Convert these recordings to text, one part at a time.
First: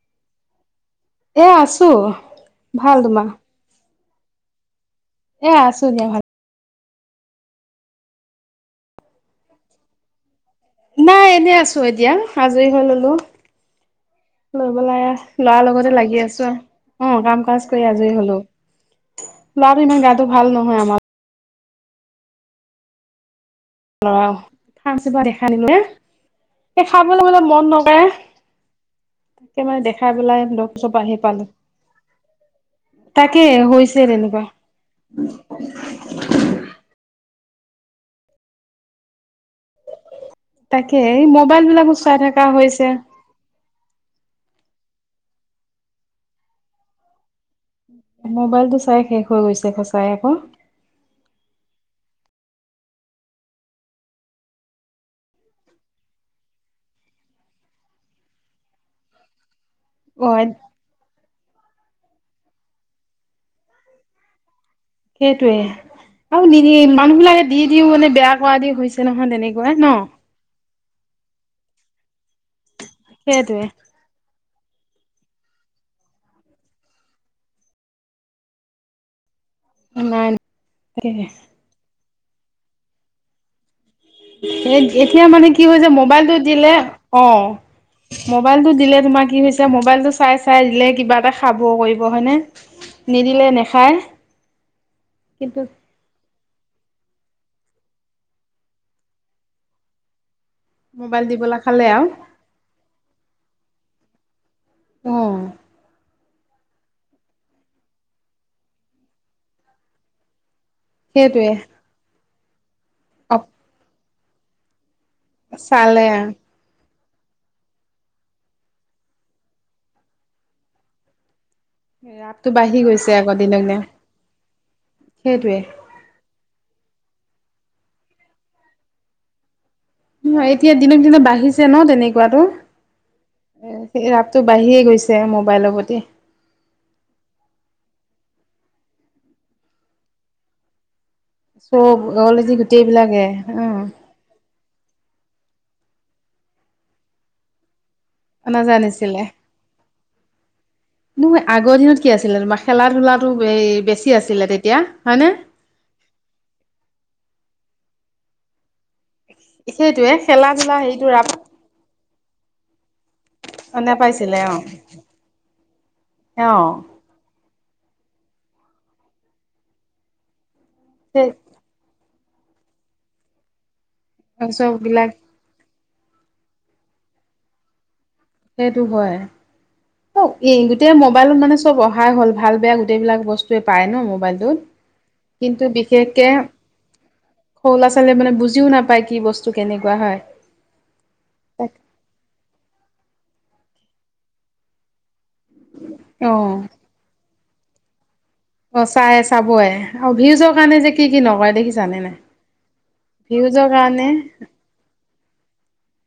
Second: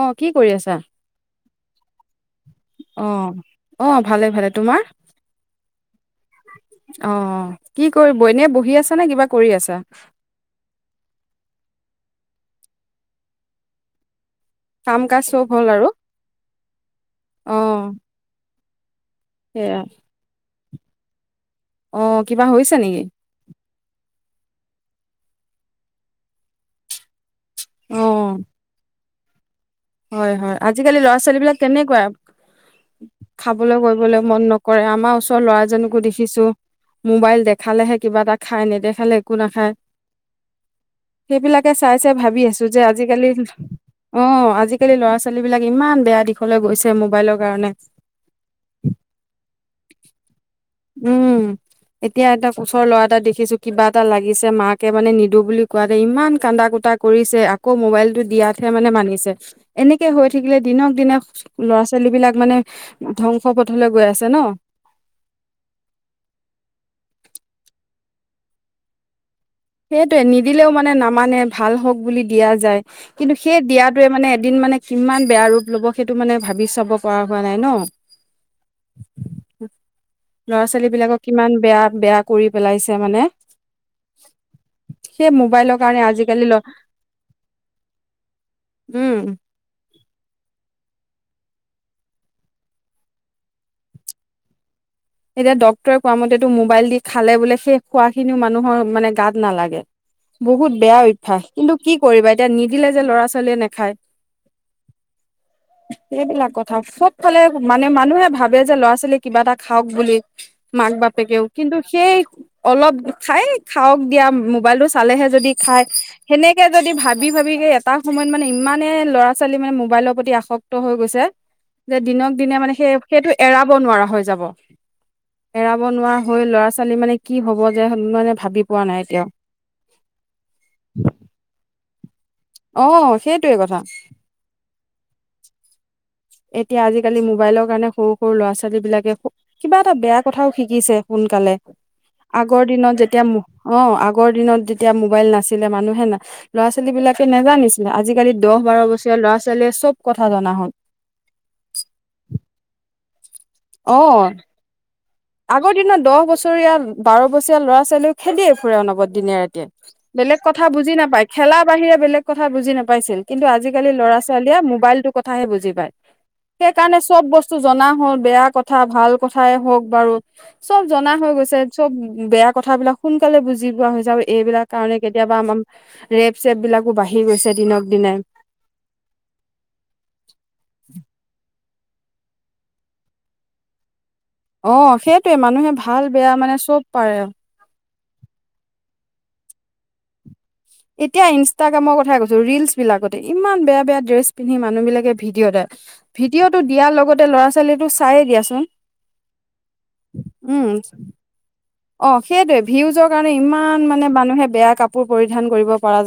অঁ কি কৰি আছা। এ আছো ভাল অ তোমাৰ অ ভালে ভালে তোমাৰ এ আছো দিয়া ভাল অঁ কি কৰিব এনে বহি আছা নে কিবা কৰি আছা নাই এনে আছো এতিয়া আজৰি হৈ ললো লৈব কাম লাই কাজ চব লৰা হ'ল আৰু লগতে লাগি আছো অঁ কাম অ কাজ কৰি আজৰি হলো সেয়া লৰাটো ইমান গাটো ভাল নহ হয় আমাৰ অ কিবা হৈছে নেকি ফ্মচপ দেখা নিলো হা এই খাবলৈ হ'লে মন নকে অ হয় হয় আজিকালি পৰা আহি ল'ৰা ছোৱালী পালো বিলাক কেনেকুৱা তাকে খাবলৈ হৈছে কৰিবলৈ মন তেনেকুৱা নকৰে আমাৰ ওচৰৰ ল'ৰাজনকো দেখিছো মোবাইল দেখালেহে কিবা এটা খাই নেদেখালে একো নাখায় তাকে এই মোবাইল সেইবিলাকে বিলাকো চাই চাই ভাবি থকা আছো যে হৈছে আজিকালি অ আজি আজিকালি ল'ৰা ছোৱালী বিলাক ইমান বেয়া দিশলৈ গৈছে মোবাইলৰ কাৰণে মোবাইলটো চাই শেষ হৈ গৈছে খচাই আকৌ উম এতিয়া এটা ওচৰ ল'ৰা এটা দেখিছো কিবা এটা লাগিছে মাকে মানে নিদো বুলি কোৱাতে ইমান কান্দা কুটা কৰিছে আকৌ মোবাইলটো দিয়াতহে মানে মানিছে এনেকে হৈ অ থাকিলে দিনক দিনে ল'ৰা ছোৱালী বিলাক মানে ধ্বংস পথলৈ গৈ আছে ন সেইটোয়ে আৰু নি মানুহ বিলাকে দি দিও মানে বেয়া কৰা দি হৈছে নহয় তেনেকে সেইটোয়ে নিদিলেও মানে নামানে ভাল হক বুলি দিয়া যায় কিন্তু সেই সেইটোৱে দিয়টয়ে মানে এদিন মানে কিমান বেয়া ৰূপ ল'ব সেইটো মানে ভাবি চাব পৰা হোৱা নাই ন নাই ল'ৰা ছোৱালী বিলাকক তাকে কিমান বেয়া বেয়া কৰি পেলাইছে মানে এতিয়া সেই মানে কি মোবাইলৰ হৈছে কাৰণে মোবাইলটো আজিকালি ল দিলে অ মোবাইলটো দিলে উম তোমাৰ কি হৈছে মোবাইলটো চাই চাই দিলে কিবা এটা খাব কৰিব হয়নে নিদিলে নেখায় এতিয়া কিন্তু ডক্তৰে কোৱা মতে মোবাইল দি খালে বোলে সেই খোৱা খিনিও মানুহৰ মানে গাত নালাগে বহুত বেয়া মোবাইল অভ্যাস দিবলৈ কিন্তু খালে কি আৰু কৰিবা এতিয়া নিদিলে যে ল'ৰা ছোৱালীয়ে নাখায় উ সেইবিলাক কথা সব ফালে মানে মানুহে ভাবে যে ল'ৰা ছোৱালী কিবা এটা খাওক বুলি মাক বাপেকেও সেইটোৱে কিন্তু সেই অলপ অ খাই খাওক দিয়া মোবাইলতটো চালেহে যদি খায় চালে সেনেকে যদি ভাত ভাবি ভাবি এটা সময়ত মানে ইমানে ল'ৰা ছোৱালী মানে মোবাইলৰ প্ৰতি আসক্ত হৈ গৈছে যে দিনক ৰাপটো দিনে মানে বাঢ়ি সেই গৈছে সেইটো আকৌ দিনক এৰাব দিনে নোৱাৰা হৈ যাব সেইটোৱে এৰাব নোৱাৰা হৈ ল'ৰা ছোৱালী। মানে কি হব যোনে ভাবি পোৱা নাই এতিয়াও। নয় এতিয়া দিনক দিনা বাঢ়িছে ন তেনেকে। খোৱাটো অ সেইটোৱে এ কথা সেই ৰাপতটো বাঢ়িয়ে গৈছে। মোবাইলৰ প্ৰতি এতিয়া আজিকালি মোবাইলৰ কাৰণে সৰু সৰু ল'ৰা ছোৱালী বিলাকে কিবা এটা বেয়া কথাও শিকিছে। সোনকালে। চব অকলেজি আগৰ দিনত গোটেইবিলাকে যেতিয়া অ', আগৰ দিনত যেত এতিয়া মোবাইল নাছিলে মানুহে না ল'ৰা ছোৱালী বিলাকে নেজানিছিল আজিকালি অ দহ, বাৰ নাজানিছিলে বছৰ ল'ৰা ছোৱালীয়ে চব কথা জনা হ'ল। আগৰ দিনত কি আছিলে তোমাৰ খেলা খেলা ধূলা টো এই বেছি অ আছিলে তেতিয়া। হয়নে আগৰ দিনত দহ বছৰীয়া, বাৰ বছৰীয়া ল'ৰা ছোৱালী সে দে। ফুৰে অনবৰত দিনে ৰাতিয়ে সেইটোৱে বেলেগ খেলা কথা ধূলা বুজি হেৰিটো নাপায় ৰাপ খেলা বাহিৰে বেলেগ কথা বুজি নাপা পাইছিল। কিন্তু আজি কালি ল'ৰা নাপাইছিলে অ ছোৱালীয়ে মোবাইলটোৰ কথাহে বুজি পায়। অ সেইকাৰণে চব বচ জনা হ'ল বেয়া কথা ভাল কথাই হওঁক। বাৰু চব জনা সেই হৈ গৈছে চব বেয়া কথ বিলাক সোনকালে বুজি পোৱা হৈছে। এইবিলাক কাৰণে চববিলাক কেতিয়াবা আমাৰ ৰেপ চেপ বিলাকো বাঢ়ি গৈছে দিনক দিনে। সেইটো হয় অ এই গোটেই মবাইলত মানে ব অহায় হ'ল ভাল বেয়া গোটেইবিলাক বস্তুৱে পায় ন। মোবাইলটোত অ সেইটোৱে কিন্তু মানুহে ভাল বিশেষকে বেয়া মানে চব পাৰে সৰু ল'ৰা ছোৱালীয়ে মানে বুজিও নাপায়। কি বস্তু কেনেকুৱা হয়? এতিয়া তাক ইনষ্টাগ্ৰামৰ কথা কৈছো ৰিলচ বিলাকত ইমান বেয়া বেয়া ড্ৰেছ পিন্ধি মানুহ বিলাকে ভিডিঅটে, ভিডিঅটো অ দিয়াৰ লগতে ল'ৰা ছোৱাল [unintelligible] চাই দিয়া অ চাই চাবয় আৰু ভিউজৰ উম কাৰণে যে কি কি নকৰে দেখি অ', সেইটোয়ে ভিউজৰ কাৰণে ইমান কাৰণে মানে মানুহে বেয়া কাপোৰ পৰিধান কৰি [unintelligible]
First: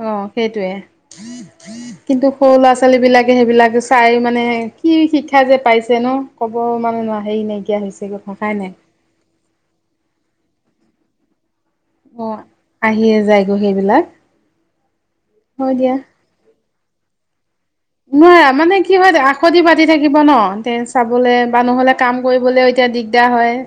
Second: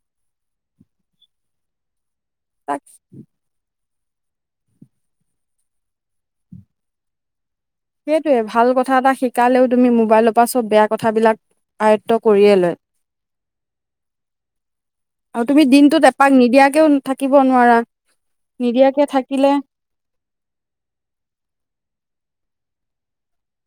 অ সেইটোৱে [unintelligible] কিন্তু? সৰু ল'ৰা তাক ছোৱালী বিলাকে সেইবিলাকে চাই মানে কি শিক্ষা যে পাইছে ন ক'ব মানে হেৰি নাই। হৈছেগৈ সেইটোয়ে ভাষাই ভাল কথা এটা শিক কালেও তুমি মোবাইলৰ পৰা চব বেয়া কথাবিলাক আয়ত্ব অ কৰিয়ে লয়। আহিয়ে যায়গৈ সেইবিলাক আৰু তুমি হয় দিয়া দিনটোত এপাক নিদিয়াক [inaudible] থাকিব নোৱাৰা নোৱাৰা মানে কি নিদিয়াকে হয় থাকিলে [unintelligible] পাতি থাকিব ন? তে চাবলে বা ন'হলে কাম কৰিবলৈ এতিয়া দিগদ [unintelligible] হয়।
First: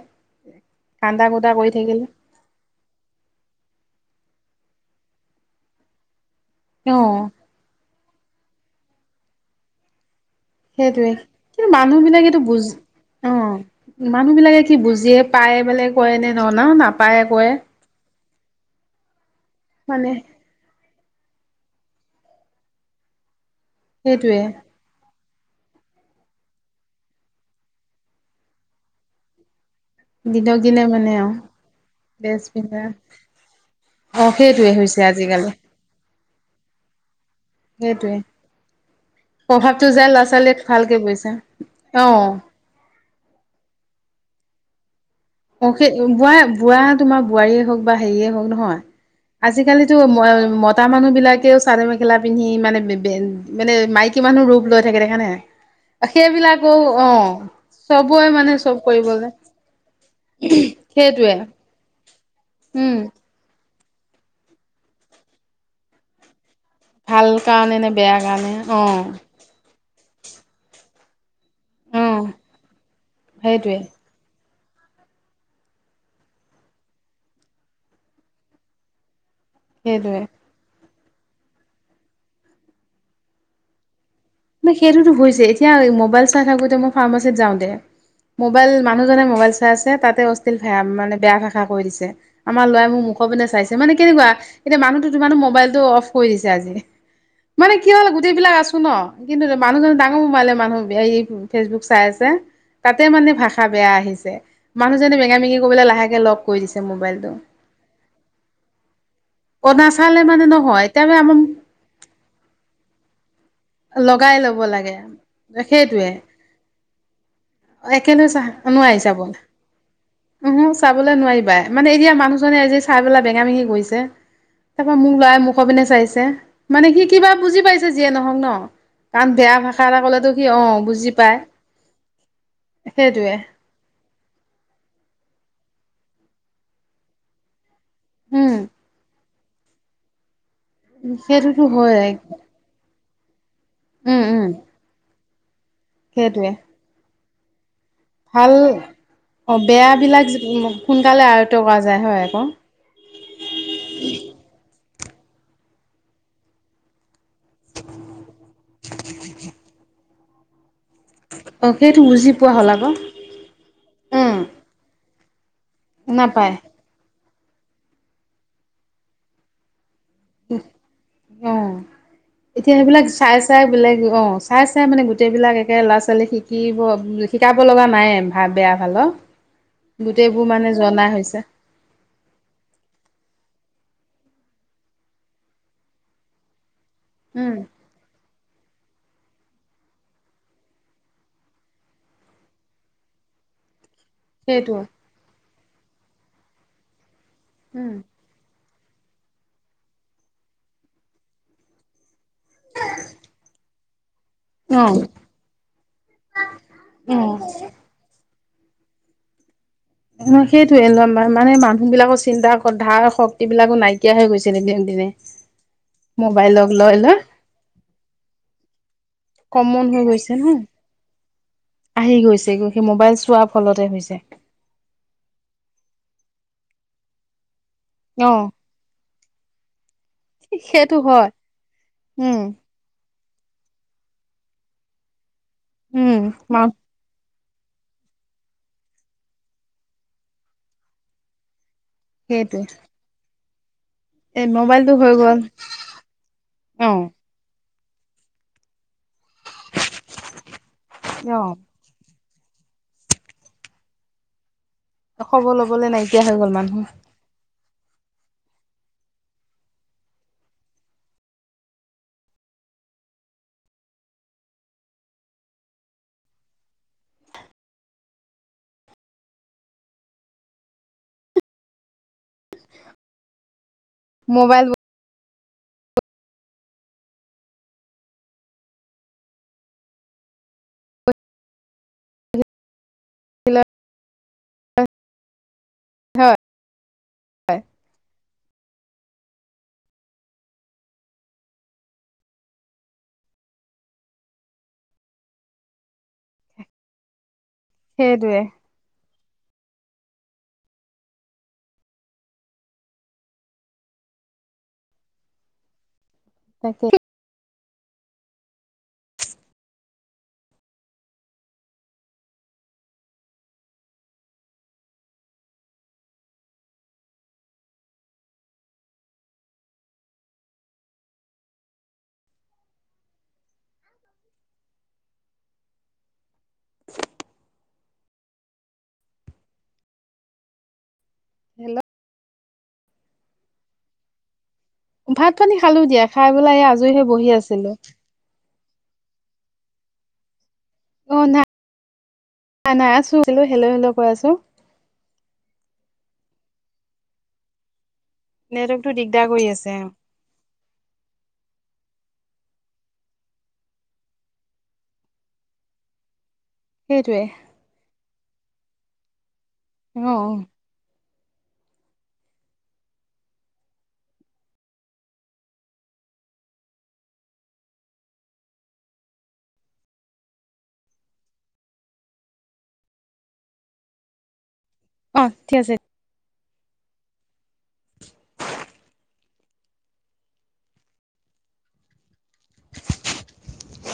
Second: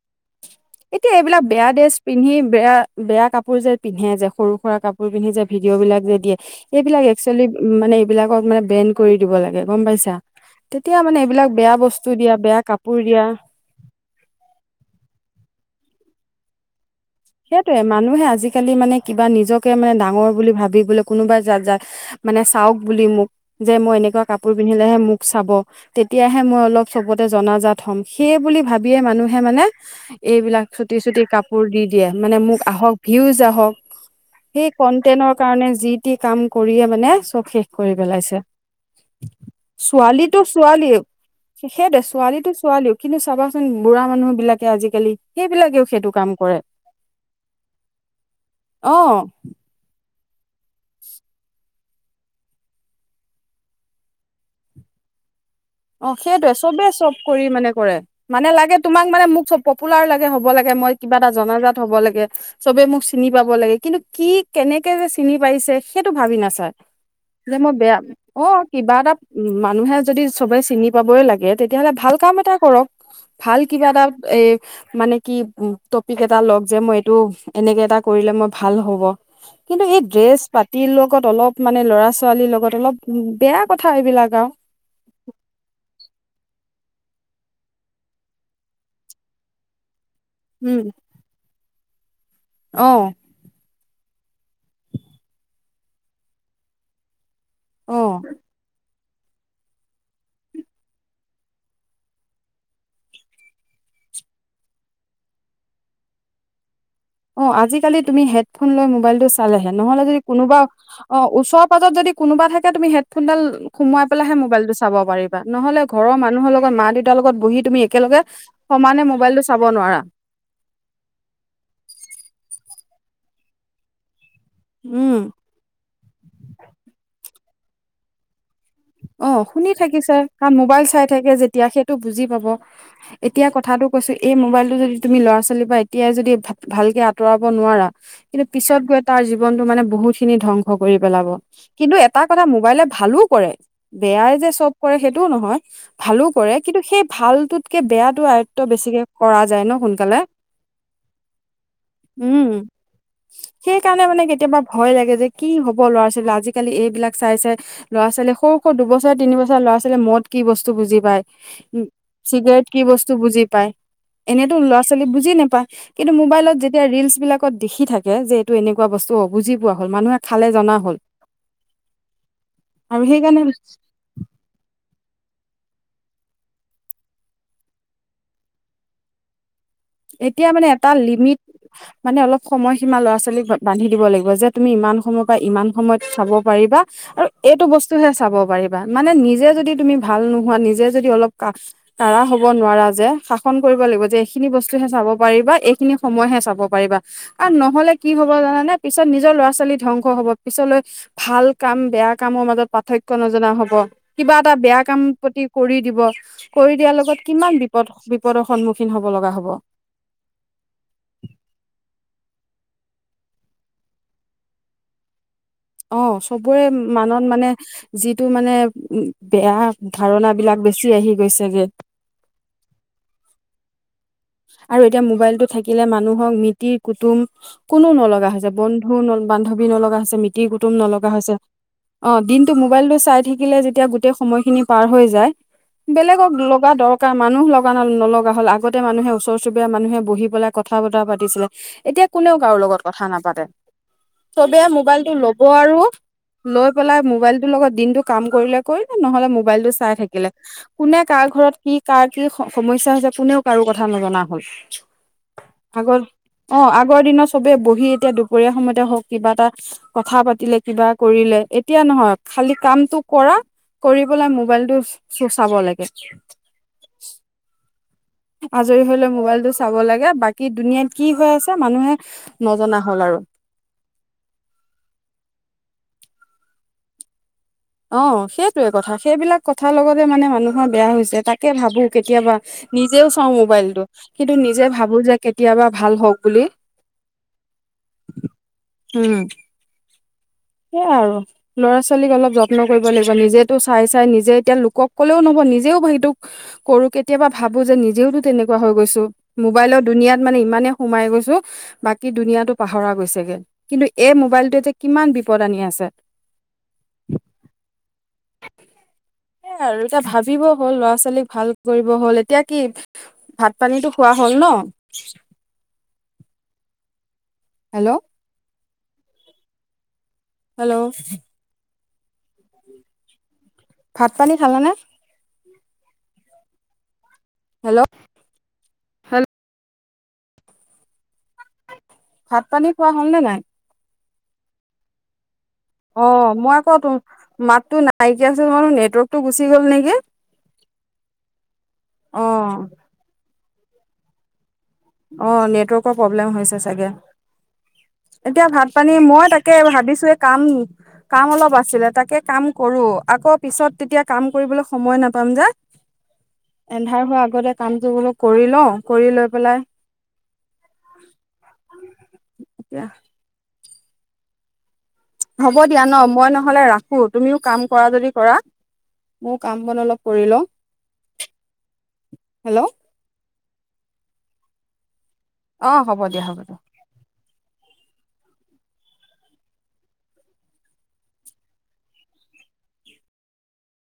এতিয়া কান্দা এইবিলাক কুটা বেয়া কৰি ড্ৰেছ থাকিলে পিন্ধি বেয়া, বেয়া কাপোৰ যে, পিন্ধে যে সৰু [unintelligible] কাপোৰ পিন্ধি যে ভিডিঅ বিলাক যে দিয়ে। এইবিলাক অ একচুৱেলি উম, মানে এইবিলাকক মানে বেন কৰি দিব লাগে গম পাইছা। তেতিয়া সেইটোয়ে মানে এইবিলাক কিন্তু বেয়া মানুহ বস্তু দিয়া বিলাকেটো বেয়া বুজ কাপোৰ দিয়া অ মানুহ বিলাকে কি বুজিয়ে পাই বোলে [unintelligible] সেইটোয়ে মানুহে আজি আজি কালি মানে কিবা নিজ নিজকে মানে ডাঙৰ বুলি ভাবি বলে কোনোবাই যাত যা মানে চাওক বুলি মোক যে, মই এনেকুৱা সেইটোৱে কাপোৰ পিন্ধিলেহে মোক চাব তেতিয়াহে মই অলপ চবতে জনাজাত হ'ম, সেই বুলি ভাবিয়েই মানুহে মানে দিনক এইবিলাক দিনে চুটি মানে চুটি অ কাপোৰ দি মানে ড্ৰেছ মোক পিন্ধা আহক, ভিউজ আহক। অ ‌সেই সেইটোৱে হৈছে কণ্টেনৰ আজিকালি কাৰণে যি কি কাম কৰিয়ে মানে চব শেষ কৰি সেইটোৱে পেলাইছে প্ৰভাৱটো যায় ল'ৰা ।ছোৱালীটো ছোৱালীক ছোৱালী ভালকে বুইছে দে অ ছোৱালীটো ছোৱালী। কিন্তু চাবাচোন বুঢ়া মানুহ বিলাকে আজিকালি অ সেইবিলাকেও সেই সেইটো কাম বুৱা কৰে বুৱা তোমাক বোৱাৰীয়ে হওক বা সেইয়ে হক নহয়। অ আজি কালি টো [unintelligible] মতা মানুহ বিলকেও চাদৰ মেখেলা পিন্ধি মানে মানে মাইকী মানুহ ৰূপ লৈ থাকে দেখা নে নাই? অ', সেইটোয়ে সেইবিলাকো চবে অ চব কৰি মানে কৰে। চবৰে মানে লাগে চব তোমাক কৰিব মানে যে মোক চব পপুলাৰ লাগে হ'ব লাগে মই কিবা এটা সেইটোৱে জনাজাত হব লাগে, সবে উম মোক চিনি পাব লাগে কিন্তু কি কেনেকে যে চিনি পাৰিছে সেইটো ভাবি না ছাৰ ভাল কাৰণে নে বেয়া কাৰণে, কিবা এটা অঁ। মানুহে যদি চবে চিনি পাবই লাগে তেতিয়াাহ'লে অ ভাল কাম এটা কৰক, ভাল সেইটোৱে কিবাদাল এ মানে কি টপিক' এটা লওক যে মই এইটো এনেকে এটা কৰিলে মই ভাল হ'ব কিন্তু এই সেইটোৱে ড্ৰেছ পাত তিৰ লগত অলপ মানে ল'ৰা ছোৱালীৰ লগত অলপ, বেয়া কথা এইবিলাক আৰু ম' সেইটোতো হৈছে। তিয়া ম'বাইল চাই থাকোঁতে মই ফাৰ্মাচীত যাওঁতে, ম'বাইল মানুহজনে ম'বাইল চাই আছে, তাত এ, অষ্টিল ফেয়া উম মানে বেয়া ভাষা কৈ দিছে যে আমাৰ অ লোৱাই মু মুখ পিনে চাইছে মানে কেনেকুৱা, এতিয়া মানুহটো ধুমাধোম মোবাইলতটো অফ কৰি দিছে আজি। মানে কি অ হ'ল গোটেইবিলাক আছো ন। কিন্তু মানুহ জনে ডাঙৰ মোবাইলে মানুহ, এই ফেচবুক চাই আছে, তাতে মানে ভাষা বেয়া আহিছে, মানুহজনে বেঙা বেঙি কৰি পেলাই লাহেকে লক কৰি দিছে। মোবাইলটো অঁ আজিকালি তুমি হেডফোন লৈ মোবাইলটো চালেহে, অ নহ'লে যদি নাচালে মানে কোনোবা নহয় তাৰমানে অ', আমাৰ ওচৰ পাজত যদি কোনোবা থাকে তুমি হ ফোনডাল সোমোৱাই পেলাইহে লগাই ল'ব মোবাইলটো লাগে চাব পাৰিবা, নহলে সেইটোৱে ঘৰৰ মানুহৰ লগত মা-দেউতাৰ লগত বহি তুমি একেলগে, সমানে ম'বাইলটো চাব নোৱাৰা। উহু চাবলৈ নোৱাৰিবা মানে এতিয়া মানুহজনে আজি চাই পেলাই বেঙা মেহি গৈছে তাৰপা মোক উম লৱাই মুখ পিনে চাইছে, মানে সি কিবা বুজি পাইছে যিয়ে নহওঁক ন! কাৰণ অঁ বেয়া শুনি ভাষা এটা থাকিছোৰ, ক'লেতো সি কাৰণ অ মোবাইল চাই বুজি থাকে পায় যেতিয়া সেইটো বুজি পাব, সেইটোৱে এতিয়া কথাটো কৈছো এই মোবাইলতটো যদি তুমি ল'ৰা ছোৱালী পোৱলি পৰা এতিয়াই যদি ভ ভালকে আঁতৰাব নোৱাৰা কিন্তু উম পিছত গৈ তাৰ জী জিৱনতু মানে বহুখিনি ধং কৰি পেলাব। সেইটোতো কিন্তু হয় এটা কথা ম'বাইলে ভালো কৰে। উম বেয়াই উম যে চব কৰে সেইটো টো নহয় ভালো কৰে, সেইটোৱে কিন্তু সেই ভালটো কে বেয়াটো ভাল আয়ত্ব বেছিকে কৰা অ যায় ন সোনকালে। বেয়াবিলাক সোনকালে আয়ত্ব কৰা যায় হয় আকৌ উম, সেই কাৰণে মানে কেতিয়াবা ভয় লাগে যে কি হ'ব ল'ৰা-ছোৱালীবিলা, আজিকালি এইবিলাক চাই চাই ল'ৰা-ছোৱালী স আকৌ দুবছৰ তিনিবছৰ ল'ৰা-ছোৱীয়ে মদ কি বচ বুজি পায় অ সেইটো বুজি পোৱা চিগাৰেট হ'ল কি আকৌ বস্তু বুজি পায় উম এনেতো ল'ৰা ছোৱালী বুজ বজি নাপা কিন্তু নাপায় মোবাইলত যেতিয়া ৰিলচ বিলাক দেখি থাকে যে এইটো এনেকুৱা বস্তু অবুজি পোৱা হ'ল মানুহে খালে জনা হ'ল। অ এতিয়া আৰু সেইবিলাক চাই সেইকাৰণে চাই বেলেগ অ', চাচ চাই মানে গোটেই বিলাক একে ল'ৰা ছোৱালী শিকিব শিকাব লগা নাই ভ বেয়া ভালৰ গোটেইবোৰ এতিয়া মানে এটা জনা হৈছে লিমিট, মানে অলপ খময় সীমা ল'ৰা-ছোৱালীক বা বান্ধি দিব লাগিব যে তুমি ইমান সময়ৰ পৰা ইমান সময়ত চাব পাৰিবা আৰু উম এইটো বস্তু হে চাব পাৰিব মানে নিজে যদি তুমি ভাল নোহোৱা নিজে যদি অলপ কা কাড়া হব নোৱাৰা যে শাসন কৰিব লাগিব যেইখিনি বচ সেইটো হে চাব পাৰিবা এক খিনি সময়হে চাব পাৰিবা। আ, নহ'লে উম কি হব জানানে? পিছত নিজৰ ল'ৰা ছোৱালী ধ্বংস হব পিছলৈ ভাল কাম বেয়া কামৰ মাজত পাৰ্থক্য নজনা হ'ব কিবা এটা বেয়া অ কাম প্ৰতি কৰি দিব, কৰি দিয়াৰ অ লগত কিমান বিপদ বি বিপদৰ সন্মুখীন হ'ব লগা হ'ব। ন সেইটোয়ে ল‌ ল মানে মানুহ বিলাকৰ চিন্তা ধাৰ শক্তি বিলাকো নাইকিয়া হৈ গৈছে দিনক দিনে। অ', চবৰে মোবাইলক লৈ লৈ মানত মানে যিটো মানে উ বেয়া কমন হৈ ধাৰণা গৈছে ন বিলাক বেছি আহি গৈছেগে আহি গৈছে সেই মোবাইল চোৱা ফলতে হৈছে। আৰু এতিয়া মোবাইলটো থাকিলে মানুহক মিতিৰ-কুটুম কোনো নলগা অ হৈছে বন্ধু ন বান্ধৱী নলগা মিতিৰ কুটুম সেইটো নলগা হয় হৈছে অ উম দিনটো মোবাইলটো চাই থাকি থাকিলে যেতিয়া গোটেই সময়খিনি পাৰ হৈ যায় উম বেলেগক মা লগা দৰকাৰ মানুহ লগা ন নলগা হ'ল, আগতে মানুহে ওচৰ চুবুৰীয়া মানুহে বহি পেলাই কথা বতৰা পাতিছিলে এতিয়া কোনেও কাৰো সেইটোৱে লগত কথা নাপাতে। এই চবে মোবাইলটো হৈ গ'ল ল'ব আৰু লৈ অ পেলাই মোবাইলটোৰ লগত দিন এইটো কাম কৰিলে কৰিব, নহ'লে মবাইলটো চাই থাকিলে, কোনে কাৰ অ ঘৰত কি কাৰ কি সমস্যা হৈছে কোনেও কাৰো কথা কথা নজনা হ'ল। খবৰ লবলৈ আগৰ নাইকিয়া হৈ গ'ল অ', মানুহ, আগৰ দিন চবে বহ সি এতিয়া দুপৰীয়া সময়তে হওক কিবা এটা কথা পাতিলে, কিবা কৰিলে, এতিয়া নহয় খালি কামটো কৰা, কৰি পেলাই মোবাইলটো চো চাব লাগে। আজৰি হ'লে মোবাইলটো চাব লাগে, বাকী দুনীয়াত কি হৈ আছে মানুহে নজনা হ'ল আৰু। মোবাইল অ' সেইটোয়ে কথা, সেইবিলাক কথাৰ লগতে মানে মানুহৰ বেয়া হৈছে, তাকে ভাবো কেতিয়াবা নিজেও চাওঁ মোবাইলটো, কিন্তু নিজে ভাবো যে কেতিয়াবা ভাল হওক বুলি। উম সেইয়াই আৰু ল'ৰা ছোৱালীক অলপ যত্ন কৰিব লাগিব নিজেতো চাই চাই নিজে এতিয়া লোকক কলেও নহব নিজেও সেইটো কৰো কেতিয়াবা ভাবো যে নিজেওতো সেইটোৱে তেনেকুৱা হৈ গৈছো। মোবাইলৰ দুুনিয়াত মানে ইমানেই সোমাই গৈছো বাকী দুুনীয়াটো পাহৰা গৈছেগে, কিন্তু এই মোবাইলটোৱে যে কিমান বিপ পদ আনি আছে। তাকে সেইয়া আৰু এতিয়া ভাবিব হ'ল, ল'ৰা ছোৱালীক ভাল কৰিব হ'ল, এতিয়া কি ভাত পানীটো খোৱা হ'ল ন। হেল্ল' হেল্ল' ভাত পানী খালেনে। হেল্ল'। হেল্ল'। ভাত পানী খোৱা হ'ল নে নাই। ভাত পানী খালো দিয়া, অ খাই পেলাই এই আজৰি হৈ বহি আছিলো। বুলো নেটৱৰ্ক টো গুচি গ'ল নেকি? অ নাই', অ নাই - নাই আছো ভালেই। হেল্ল'-হেল্ল' কৈ আছো। অঁ নেটৱৰ্কৰ প্ৰব্লেম হৈছে চাগে। এতিয়া ভাত নেটৱৰ্কটো পানী, দিগদাৰ মই কৰি তাকে আছে ভাবিছো এ কাম- কাম অলপ আছিলে তাকে কাম কৰো, আকৌ পিছত তেতিয়া কাম কৰিবলৈ সময় নাপাম যে। এন্ধাৰ সেইটোৱে হোৱা আগতে কামটো বুলো কৰি লওঁ কৰি লৈ পেলাই অঁ। এতিয়া হ'ব দিয়া ন মই নহ'লে ৰাখো তুমিও কাম কৰা যদি কৰা, মোৰ কাম বন অলপ কৰি লওঁ। হেল্ল'। ঠিক অ আছে। হ'ব দিয়া', হ'ব দিয়া। [inaudible]